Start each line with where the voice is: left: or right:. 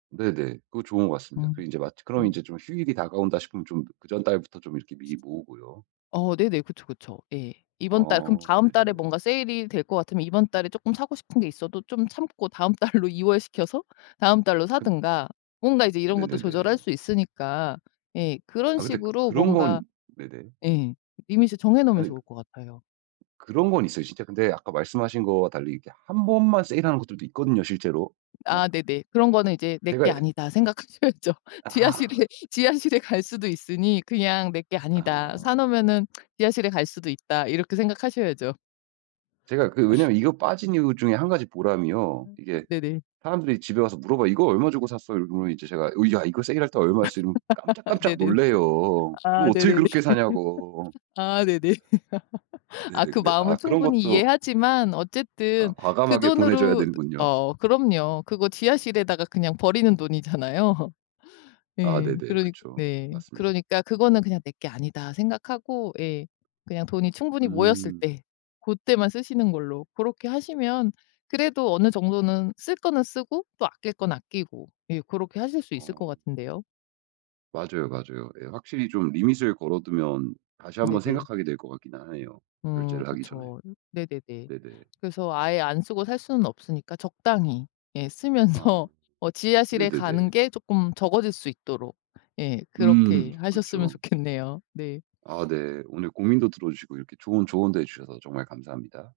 right: 네네. 그거 좋은 것 같습니다. 그리고
left: 음
right: 인제 마지 그럼
left: 음.
right: 인제 좀 휴일이 다가온다 싶으면 좀 그 전달부터 좀 이렇게 미리 모으고요.
left: 어 네네. 그쵸, 그쵸. 예. 이번 달 그럼
right: 아
left: 다음 달에
right: 네네.
left: 뭔가 세일이 될 것 같으면 이번 달에 쪼끔 사고 싶은 게 있어도 좀 참고 다음 달로 이월시켜서 다음 달로
right: 근
left: 사든가 뭔가 이제 이런 것도 조절할
right: 네네네.
left: 수 있으니까 예 그런
right: 아 근데
left: 식으로
right: 그런
left: 뭔가
right: 건 네네.
left: 예. 리밋을 정해 놓으면
right: 아니
left: 좋을 것 같아요.
right: 그런 건 있어요. 진짜 근데 아까 말씀하신 거와 달리 이렇게 1 번만 세일하는 것들도 있거든요, 실제로. 막
left: 아 네네. 그런 거는 이제 '내
right: 제가
left: 게
right: 에
left: 아니다.' 생각하셔야죠.
right: 아.
left: 지하실에 지하실에 갈 수도 있으니 그냥 '내 게 아니다. 사
right: 아.
left: 놓으면은 지하실에 갈 수도 있다.' 이렇게 생각하셔야죠.
right: 제가 그 왜냐하면 이거 빠진 이유 중에 1 가지 보람이요.
left: 음
right: 이게
left: 네네.
right: 사람들이 집에 와서 물어봐요. "이거 얼마 주고 샀어?" 이러면은 이제 제가 "어 야 이거 세일할 때 얼마였어." 이러면 깜짝깜짝
left: 네네.
right: 놀라요. 그거
left: 아
right: 어떻게
left: 네네네.
right: 그렇게 사냐고.
left: 아 네네.
right: 네네.
left: 아 그
right: 근데 아
left: 마음은
right: 그런
left: 충분히
right: 것도
left: 이해하지만
right: 아
left: 어쨌든 그
right: 과감하게 보내줘야
left: 돈으로
right: 되는군요.
left: 어 그럼요. 그거 지하실에다가 그냥 버리는 돈이잖아요.
right: 아
left: 예.
right: 네네.
left: 그러니까
right: 그쵸.
left: 네.
right: 맞습니다.
left: 그러니까 그거는 그냥 '내 게 아니다.' 생각하고 예. 그냥 돈이 충분히 모였을
right: 음.
left: 때 고때만 쓰시는 걸로 고렇게 하시면 그래도 어느 정도는 쓸 거는 쓰고 또 아낄 건 아끼고 예 고렇게 하실 수 있을 것
right: 어.
left: 같은데요.
right: 맞아요, 맞아요. 예. 확실히 좀 리밋을 걸어두면 다시 한번
left: 네네.
right: 생각하게 될 것 같긴 하네요,
left: 음
right: 결제를 하기 전에.
left: 그쵸. 네네네.
right: 네네.
left: 그래서 아예 안 쓰고 살 수는 없으니까 적당히 예
right: 아
left: 쓰면서 어 지하실에
right: 네네네.
left: 가는 게 쪼끔 적어질 수 있도록 예
right: 음.
left: 그렇게 하셨으면
right: 그쵸.
left: 좋겠네요. 네.
right: 아 네. 오늘 고민도 들어주시고 이렇게 좋은 조언도 해 주셔서 정말 감사합니다.